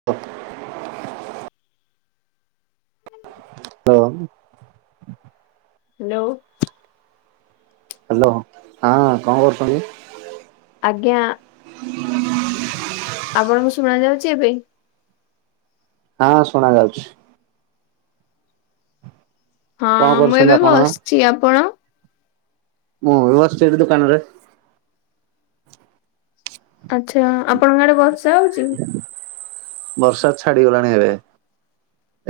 [unintelligible] ଲ hello. Hello ହଁ କଣ କରୁଛନ୍ତି? ଆଜ୍ଞା। [unintelligible] ଆପଣଙ୍କୁ ଶୁଣା ଯାଉଛି ଏବେ? ହଁ ଶୁଣା ଯାଉଛି। ହଁ କଣ ମୁଁ କରୁଛନ୍ତି ଏବେ ଆପଣ? ବସିଛି ଆପଣ? ମୁଁ ବି ବସିଛି ଏବେ ଦୋକାନରେ। ଆଚ୍ଛା ଆପଣଙ୍କ ଆଡେ ବର୍ଷା ହଉଛି? ବର୍ଷା ଛାଡିଗଲାଣି ଏବେ।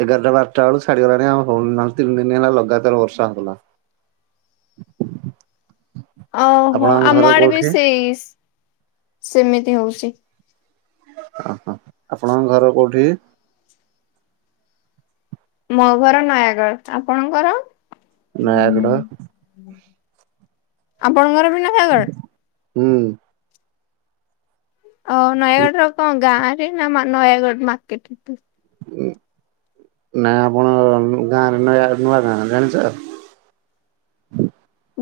ଏଗାରଟା ବାରଟା ବେଳୁ ଛାଡିଗଲାଣି ଆଉ ହଉନି ନ ହେଲେ ତିନି ଦିନ ହେଲା ଲଗାତାର ବର୍ଷା ହଉଥିଲା। [inaudible] ଓହୋ ଆପଣଙ୍କ ଘର ଆମ ଆଡେ ବି କୋଉଠି? ସେଇ ସେମିତି ହଉଛି। ଅ ହ ଆପଣଙ୍କ ଘର କୋଉଠି? ମୋ ଘର ନୟାଗଡ଼ ଆପଣଙ୍କର? ନୟାଗଡ଼। ଆପଣଙ୍କର ବି ନୟାଗଡ଼। ହୁଁ। ଓ ନୟାଗଡ଼ ର କଣ ଗାଁ ରେ ନା ନୟାଗଡ଼ ମାର୍କେଟ ଭିତରେ? ନା ଆପଣ ଗାଁରେ ନୟା ନୂଆ ଗାଁ ଜାଣିଛ?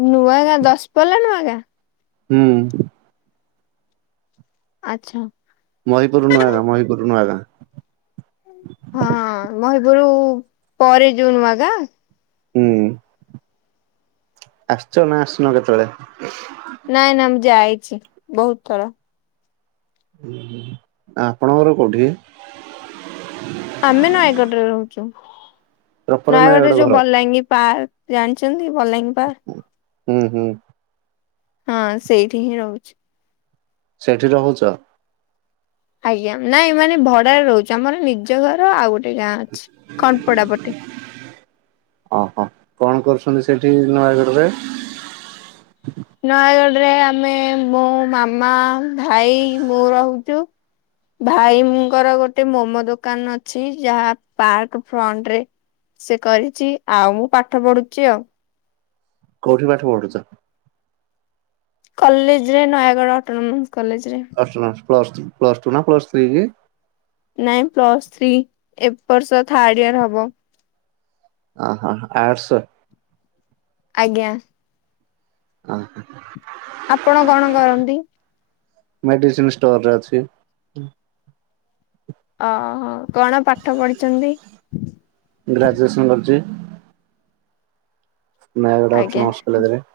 ନୂଆ ଗାଁ ଦଶ ପଲା ନୂଆ ଗାଁ। ହୁଁ। ଆଛା। ମହିପୁର ନୂଆ ଗାଁ, ମହିପୁରୁ ନୂଆ ଗାଁ। ହଁ ମହିପୁରୁ ପରେ ଯୋଉ ନୂଆ ଗାଁ। ହୁଁ। ଆସଚ ନା ଆସିନ କେତେବେଳେ? ନାଇଁ ନାଇ ମୁଁ ଯାଇଛି ବହୁତ ଥର। ଆ ଆପଣଙ୍କର କୋଉଠି? ଆମେ ନୟାଗଡ ରେ ରହୁଛୁ ପ୍ରପର ନୟାଗଡରେ ନୟାଗଡ ଯୋଉ ଘର ବଲାଙ୍ଗୀ ପାର୍କ। ଜାଣିଛନ୍ତି ବଲା ଙ୍ଗି ହୁଁ ହୁଁ। ହଁ ସେଇଠି ହିଁ ରହୁଛି। ସେଇଠି ରହୁଛ। ଆଜ୍ଞା ନାଇଁ ମାନେ ଭଡାରେ ରହୁଚୁ ଆମର ନିଜ ଘର ଆଉ ଗୋଟେ ଗାଁ ଅଛି ଖଟପଡା ପଟେ। ଅ ହ କଣ କରୁଛନ୍ତି ସେଇଠି ନୟାଗଡରେ? ନୟାଗଡରେ ଆମେ ମୋ ମାମା ଭାଇ ମୁଁ ରହୁଛୁ। ଭାଇଙ୍କର ଗୋଟେ ମୋମୋ ଦୋକାନ ଅଛି ଯାହା ପାର୍କ ଫ୍ରଣ୍ଟ ରେ। ସେ କରିଛି ଆଉ ମୁଁ ପାଠ ପଢୁଛି ଆଉ। କଉଠି ପାଠ ପଢୁଛ? କଲେଜ ରେ ନୟାଗଡ଼ ଅଟୋନୋମସ କଲେଜ ରେ। ଅଟୋନୋମସ ପ୍ଲସ ପ୍ଲସ ଟୁ ନା ପ୍ଲସ ଥ୍ରୀ କି? ନାଇଁ ପ୍ଲସ ଥ୍ରୀ ଏବ ବର୍ଷ ଥାର୍ଡ ଇୟର ହବ। ଓ ହ ଆଡସ? ଆଜ୍ଞା। ଅ ହ। ଆପଣ କଣ କରନ୍ତି? ମେଡିସିନ ଷ୍ଟୋର ରେ ଅଛି। ଅ ହୋ କଣ ପାଠ ପଢିଛନ୍ତି? ଗ୍ରାଜୁଏସନ୍ କରୁଛି। ନୟାଗଡ଼ ଆଜ୍ଞା ଅଟୋନମସ କଲେଜରେ।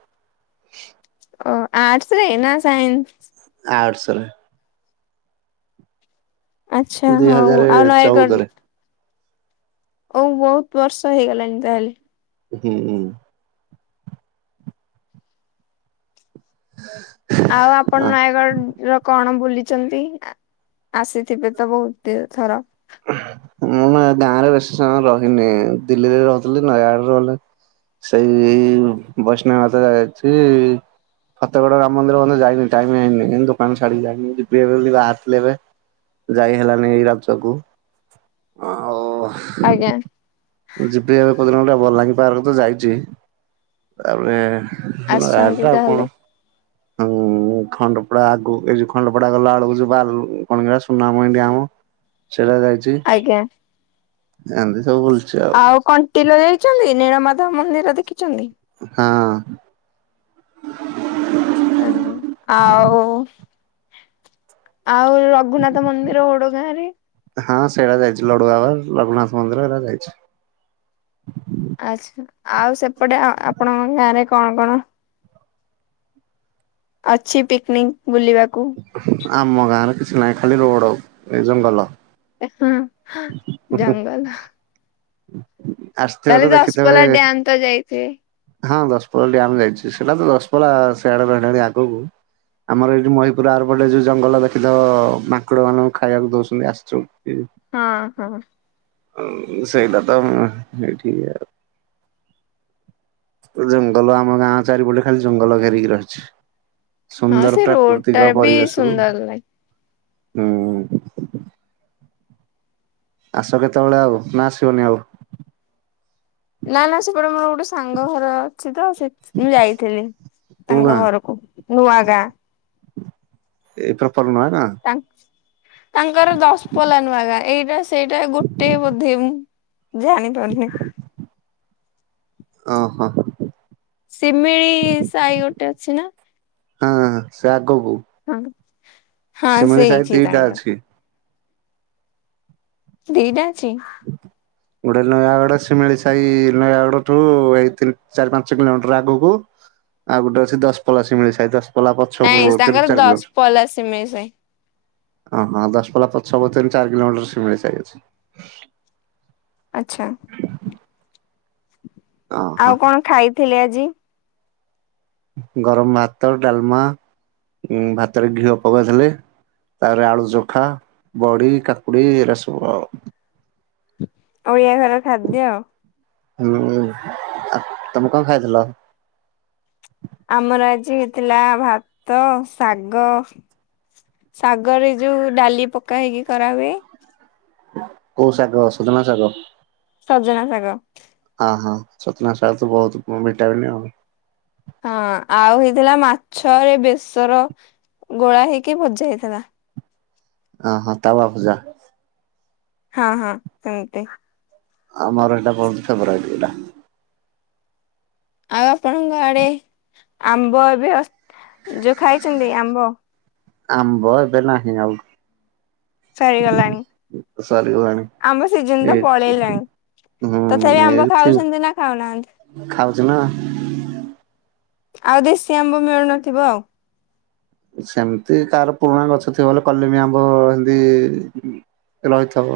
ଓ ଆର୍ଟସ ନା ସାଇନ୍ସ? ଆଡ୍ସ ରେ। ଆଚ୍ଛା ଦି ହଉ ହଜାର ଆଉ ନୟାଗଡ଼ ଚଉଦରେ ହଉ ବହୁତ ବର୍ଷ ହେଇଗଲାଣି ତାହେଲେ। ହୁଁ ହୁଁ। ଓ ହୋ ଆଉ ଆପଣ ନୟାଗଡନ୍ ର କଣ ବୁଲିଛନ୍ତି ଆ ଆସିଥିବେ ତ ବୋହୁତ୍ ତେ ଥର। ଉହୁଁ, ମୁଁ ମାଁ ଗାଁରେ ବେଶୀ ମୟ ରହିନି, ଦିଲ୍ଲୀରେ ରୋହୁଥିଲି ନୟାଗଡରେ ରହୁଥି ସେଇ ବୈଷ୍ଣବ ମାାତ ଜା ଯାଇଛି। ଖତେଗଡ଼ା ରାମନ୍ଦିର ମାନେ ଯାଇନିଇମ ହେଇନି ଦୋକାନ ଛାଡିକି ଯାଇନି ଯବେ ହାତେବେ। ଯାଇ ହେଲାନେଇଁ ଏଇ ଗାଧି ଛକକୁ ଆଉ- ଆଜ୍ଞା। ଯିପି ଏଫ ପୋଗ୍ରାମ୍ ଟା ଭଲ ଲାଗେ, ପାର୍କ ତ ଯାଇଛି ତାପରେ ନା ଆସିଛନ୍ତି ରାର୍ଡା ଆଉ ତାହେଲେ କଣ ହୁଁ? ଖଣ୍ଡପଡା ଆଗୁ ଏଇ ଯୋଉ ଖଣ୍ଡପଡା ଗଲା ବେଳୁକୁ ଯୋଉ ବାଲୁ କଣ କି ସେଟା ସୁନାମୁହିଁ ଡ୍ୟାମ ସେଟା ଯାଇଚି। ଆଜ୍ଞା। ଗାନ୍ଧୀ ସାବୁ ବୁଲ୍ ଆଉ କଣ୍ଟିଲୋ ଯାଇଚ଼ନ୍ତି? ନୀଳମାଧଵ ମନ୍ଦିର ଦେଖିଚ଼ନ୍ତି? ହଁ। ହୁଁ ଆଉ ଆଉ ରଘୁନାଥ ମନ୍ଦିର ଓୋଡ ଗାଁ ରେ? ହଁ ସେଇଗୁଡା ଯାଇଛି ଲଡୁଆବାର, ଲଘୁନାଥ ମନ୍ଦିର ଏଗୁରା ଯାଇଛି। ଆଚ୍ଛା ଆଉ ସେପଟେ ଆ ଆପଣଙ୍କ ଗାଁରେ କଣ କଣ ଅଛି ପିକନିଙ୍ଗ ବୁଲିବାକୁ ଆମ ଗାଁରେ କିଛି ନାହିଁ ଖାଲି ରୋଡ ଏ ଜଙ୍ଗଲ। ଏ ହୁଁ ଜଙ୍ଗଲ। ଉଁ ହୁଁ ଆସ୍ ନହେଲେ ଦଶପଲ୍ଲା ଡ଼୍ୟାମ୍ ତ ଯାଇଛେ। ହଁ ଦଶପଲ୍ଲା ଡ୍ୟାମ୍ ଯାଇଛି, ସେଇଟା ତ ଦଶପଲ୍ଲା ସେଆଡେ ରହିଲାଣି ଆଗକୁ। ଆମର ଏଇଠି ମହିପୁର ଆର ପଟେ ଯୋଉ ଜଙ୍ଗଲ ଦେଖିଥିବ ମାଙ୍କଡ ମାନଙ୍କୁ ଖାଇବାକୁ ଦଉଛନ୍ତି ଆସ୍ଛୁ ହଁ ହଁ ହଁ ଉଁ ସେଇଟା ତ ମୁଁ ଏଇଠି ଆଉ ତ ଜଙ୍ଗଲ ଆମ ଗାଁ ଚାରିପଟେ ଖାଲି ଜଙ୍ଗଲ ଘେରିକି ରହିଛି ହଁ ସେ ସୁନ୍ଦରତା ରୋଡ ଟା ପୃଥିବୀ ର ବି ପରିବେଶକୁ ସୁନ୍ଦର ଲାଗେ। ହୁଁ ଆସ କେତେବେଳେ ଆଉ ନା ଆସିବନି ଆଉ? ନା ନା ସେପଟେ ମୋର ଗୋଟେ ସାଙ୍ଗ ଘର ଅଛି ତ, ସେ ସେଠି କି ମୁଁ ଯାଇଥିଲି କୋଉ ତାଙ୍କ ଗାଁ ଘରକୁ ନୂଆ ଗାଁ। ଏଇ ପ୍ରପର ମହାରା? ତାଙ୍କ୍ ତାଙ୍କର ଦଶପଲ୍ଲା ନୁଆଁ ଗାଁ, ଏଇଟା ସେଇଟା ଗୋଟେ ବୋଧେ ମୁଁ ଜାଣିପାରୁନେଇଁ। ଅଁ ହୋ। ଶି ମି ଳି ସାହି ଗୋଟେ ଅଛି ନା? ହଁ ହଁ ସେ ଆଗକୁ ହଁ, ହଁ ଶିମିଳି ସାହି ସେଇଠି ଦିଟା ତାଙ୍କର। ଅଛି। ଦିଟା ଅଛି? [unintelligible] ଗୋଟେ ନୟାଗଡ ଶିମିଳି ସାଇ ନୟାଗଡ ଠୁ ଏଇ ତିନ୍, ଚାରି, ପାଞ୍ଚ କିଲୋମିଟର ଆଗକୁ ଆଉ ଗୋଟେ ଅଛି ଦଶପଲ୍ଲା ଶିମିଳି ସାଇ ଦଶ୍ ନାଇଁ ତାଙ୍କର ଦଶ ପଲା ଶିମିଳି ସାଇ ଓ ହଁ ଦଶ ପଲା ପଛ ପରେ ଚାରି କିଲୋମିଟର ସିମିଳି ସାଇ ଅଚ୍ଛି ଆଚ୍ଛା। ଅହଁ ଆଉ କଣ ଖାଇଥିଲେ ଆଜି ଗରମ ଭାତ ଡାଲମା ଉଁ ଭାତରେ ଘିଅ ପକେଇଥିଲି। ତାପରେ ଆଳୁ ଚୋଖା ବଡି କାକୁଡି ଏରା ସବୁ ଆଉ ଓଡ଼ିଆ ଘରର ଖାଦ୍ୟ। ଉଁ ଉଁ ଆ ତମେ କଣଖାଇଥିଲ ଆମର ଆଜି ହେଇଥିଲା ଭାତ ଶାଗ ଶାଗରେ ଯୋଉ ଡାଲି ପକା ହେଇକି କରାହୁଏ। କେଉ ଶାଗ ସୁଜନା ଶାଗ ସଜନା ଶାଗ। ଆ ହାଁ ସଜନା ଶାଗ ତ ବହୁତୁ ଭିଟାମିନି। ହଁ ଆଉ ହେଇଥିଲା ମାଛରେ ବେସର ଗୋଳା ହେଇକି ଭଜା ହେଇଥିଲା। ଆ ହାଁ ତାୱା ଭଜା। ହଁ ହଁ ସେମିତି। ଆମର ଏଇଟା ବହୁତ ଫେବରାଇଟ୍ ଏଇଟା। ଆଉ ଆପଣଙ୍କ ଆଡେ ଆମ୍ବ ଏବେ ଅ ଯୋଉ ଖାଇଛନ୍ତି ଆମ୍ବ। ଆମ୍ବ ଏବେ ନାହିଁ ଆଉ। ସରିଗଲାଣି ସରିଗଲାଣି ଆମ୍ବ ସିଜିନ ଏ ତ ପଳେଇଲାଣି। ହୁଁ ତଥାପି ଆମ୍ବ ଏଇଥି ଖାଉଛନ୍ତି ନା ଖାଉନାହାନ୍ତି। ଖାଉଚୁ ନା। ଆଉ ଦେଶୀ ଆମ୍ବ ମିଳୁନଥିବ ଆଉ। ସେମିତି ତାରପୁରୁଣା ଗଛ ଥିବ ବୋଲିକଲିମ୍ବଆମ୍ବ ହେନ୍ତି ରହିଥିବ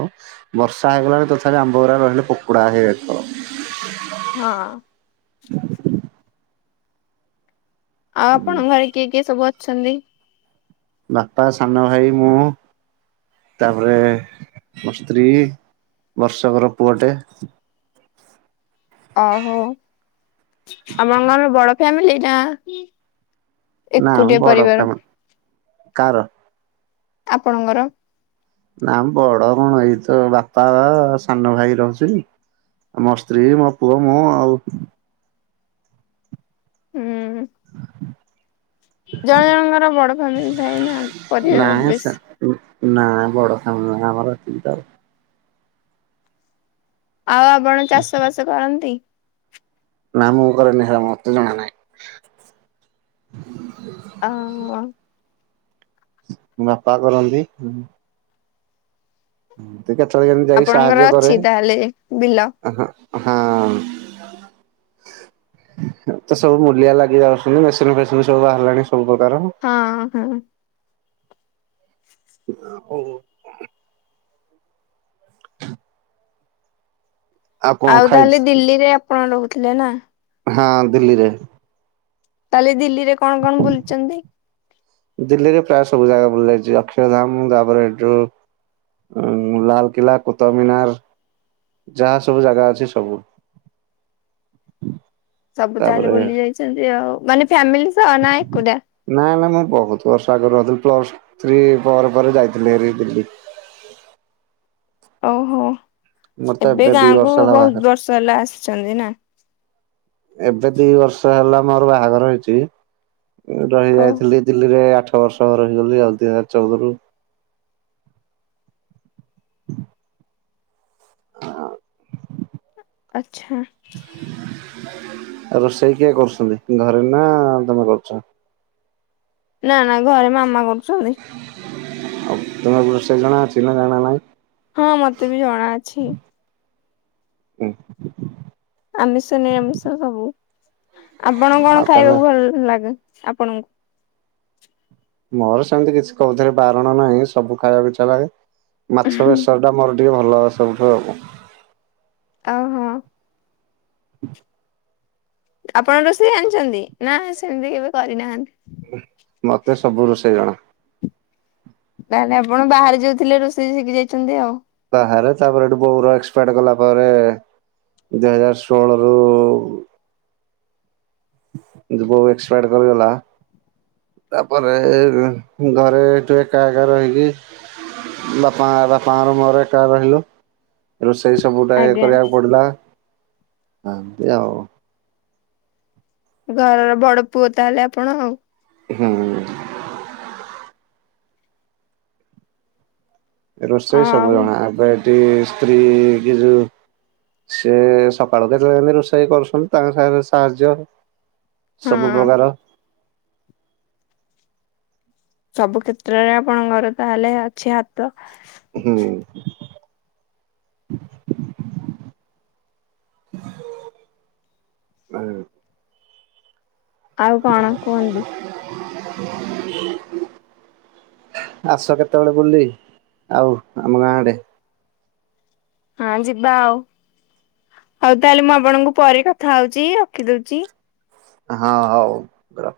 ବର୍ଷା ହେଇଗଲାଣି ତଥାପି ଆମ୍ବ ଗୁରା ରହିଲେ ପୋକୋଡ଼ା ହେଇଯାଇଥିବ। ହଁ। ଆଉ ଆପଣଙ୍କ ଘରେ କିଏ କିଏ ସବୁ ଅଛନ୍ତି? ବାପା ସାନ ଭାଇ ମୁଁ ତାପରେ ମୋ ସ୍ତ୍ରୀ ବର୍ଷକର ପୁଅଟେ। ଅ ହୋ ଆପଣଙ୍କର ବଡ଼ ଫାମିଲି ନା ନା ମ ଏକୁଟିଆ ବଡ ପରିବାର ଫ୍ୟାମିଲି କାର ଆପଣଙ୍କର। ନା ବଡ କଣ ଏଇ ତ ବାପା ସାନ ଭାଇ ରହୁଛି। ମୋ ସ୍ତ୍ରୀ ମୋ ପୁଅ ମୁଁ ଆଉ। ହୁଁ। ଜଣେ ଜଣଙ୍କର ବଡ ଫ୍ୟାମିଲି ଥାଏନା ପରିବାର ବେସି। ଉ ନା ବଡ ଫାଂମିଲ ନୁହଁ ଆମର ଏତିକି ତ। ଆଉ ଆପଣ ଚାଷ ବାସ କରନ୍ତି। ନା ମୁଁ କରେନି ହେରା ମତେ ଜଣା ନାଇଁ। ଆଁ ଓ। ମୋ ବାପା କରନ୍ତି। ମୁଁ କେତେବେଳେ କେମତି ଯାଇକି ଆପଣଙ୍କର ସାହାଯ୍ୟ କରେ। ଅଛି ତାହେଲେ ବିଲ? ଆ ହାଁ ହଁ। ଏ ତ ସବୁ ମୂଲିଆ ଲାଗି ଯାଉଛନ୍ତି ମେସିନ ଫେସିନ ସବୁ ବାହାରିଲାଣି ସବୁ ପ୍ରକାର। ହଁ ହଁ। ଓ ହଉ। [unintelligible] କଣ ଆଉ ଖାଇ ତାହେଲେ ଦିଲ୍ଲୀରେ ଆପଣ ରହୁଥିଲେ ନା। ହଁ ଦିଲ୍ଲୀରେ। ତାହେଲେ ଦିଲ୍ଲୀରେ କଣ କଣ ବୁଲିଚନ୍ତି? ଦିଲ୍ଲୀରେ ପ୍ରାୟ ସବୁ ଜାଗା ବୁଲି ଯାଇଛି ଅକ୍ଷୟଧାମ ତାପରେ ଏଠୁ ଉଁ ଲାଲକିଲ୍ଲା, କୁତୁବ ମିନାର। ଯାହା ସବୁ ଜାଗା ଅଛି ସବୁ। ସବୁ ତାହେଲେ ତାପରେ ବୁଲି ଯାଇଚନ୍ତି ଆଉ ମାନେ ଫ୍ୟାମିଲି ସହ ନା ଏକୁଟା? ନାଇ ନା ମୁଁ ବହୁତ ବର୍ଷ ଆଗରୁ ରହୁଥିଲି ପ୍ଲସ ଥ୍ରୀ ପରେ ପରେ ଯାଇଥିଲି ହେରି ଦିଲ୍ଲୀ। ଓହୋ ମୋର ତ ଏବେ ଦି ଗାଁ କୁ ବର୍ଷ ହେଲା ବହୁତ ବାହାଘର ବର୍ଷ ହେଲା ଆସିଛନ୍ତି ନା। ଏବେ ଦି ବର୍ଷ ହେଲା ମୋର ବାହାଘର ହେଇଚି ଓ ରହିଯାଇଥିଲି ଦିଲ୍ଲୀରେ ଆଠ ବର୍ଷ ରହିଗଲି ଆଉ ଦୁଇ ହଜାର ଚଉଦରୁ [unintelligible] ଆଚ୍ଛା। ରୋଷେଇ କିଏ କରୁଛନ୍ତି ଘରେ ନା ତମେ କରୁଚ? ନା ନା ଘରେ ମାମା କରୁଛନ୍ତି। ଆଉ ତୁମକୁ ରୋଷେଇ ଜଣା ଅଛି ନା ଜଣା ନାହିଁ? ହଁ ମତେ ବି ଜଣା ଅଛି। ହୁଁ। ଆମିଷ ନିରାମିଷ ସବୁ ଆପଣ କଣ ଆଉ ତାହେଲେ ଖାଇବାକୁ ଭଲ ଲାଗେ ଆପଣଙ୍କୁ? ମୋର ସେମିତି କିଛି କୋଉଥିରେ ବାରଣ ନାହିଁ ସବୁ ଖାଇବାକୁ ଇଚ୍ଛା ଲାଗେ ମାଛ ବେସର ଟା ମୋର ଟିକେ ଭଲ ସବୁଠୁ ଆଉ। ଓହୋ [unintelligible] ଆପଣ ରୋଷେଇ ଆଣିଛନ୍ତି ନା ସେମିତି କେବେ କରିନାହାନ୍ତି? ମତେ ସବୁ ରୋଷେଇ ଜଣା। ତାହେଲେ ଆପଣ ବାହାରେ ଯୋଉ ଥିଲେ ରୋଷେଇ ଶିଖି ଯାଇଛନ୍ତି ଆଉ। ବାହାରେ ତାପରେ ଏଠୂ ବୋଉର ଏକ୍ସପାର୍ଟ ଗଲା ପରେ। ଦୁଇ ହଜାର ଷୋହଳରୁ ଯୋ ବୋଉ ଏକ୍ସପାୟର କରିଗଲା। ତାପରେ ଘରେ ଏଠୂ ଏକା ଏକା ରହିଲି ବାପା ବାପାଙ୍କର ମୋର ଏକା ରହିଲୁ। ରୋଷେଇ ସବୁ ଟା ଇଏ ଆଜ୍ଞା କରିବାକୁ ପଡିଲା ଏମତି ଆଉ। ଘରର ବଡ ପୁଅ ତାହେଲେ ଆପଣ ଆଉ। ହୁଁ ରୋଷେଇ ସବୁ ଆଉ ଜଣା ଏବେ ଏଠି ସ୍ତ୍ରୀ କି ଯୋଉ ସେି ସକାଳୁ କେତେବେଳେ ଏମିତି ରୋଷେଇ କରୁଛନ୍ତି ତାଙ୍କ ସାରେ ସାହାଯ୍ୟ ହଁ ସବୁ ପ୍ରକାର ସବୁ କ୍ଷେତ୍ରରେ ଆପଣଙ୍କର ତାହେଲେ ଅଛି ହାତ ହୁଁ ଆଉ କଣ କୁହନ୍ତୁ? [unintelligible] ଆସ କେତେବେଳେ ବୁଲି ଆଉ ଆମ ଗାଁ ଆଡେ। ହଁ ଯିବା ଆଉ ଆଉ ତାହେଲେ ମୁଁ ଆପଣଙ୍କୁ ପରେ କଥା ହଉଛି ରଖିଦଉଛି। ହଁ ହଉ ରଖ।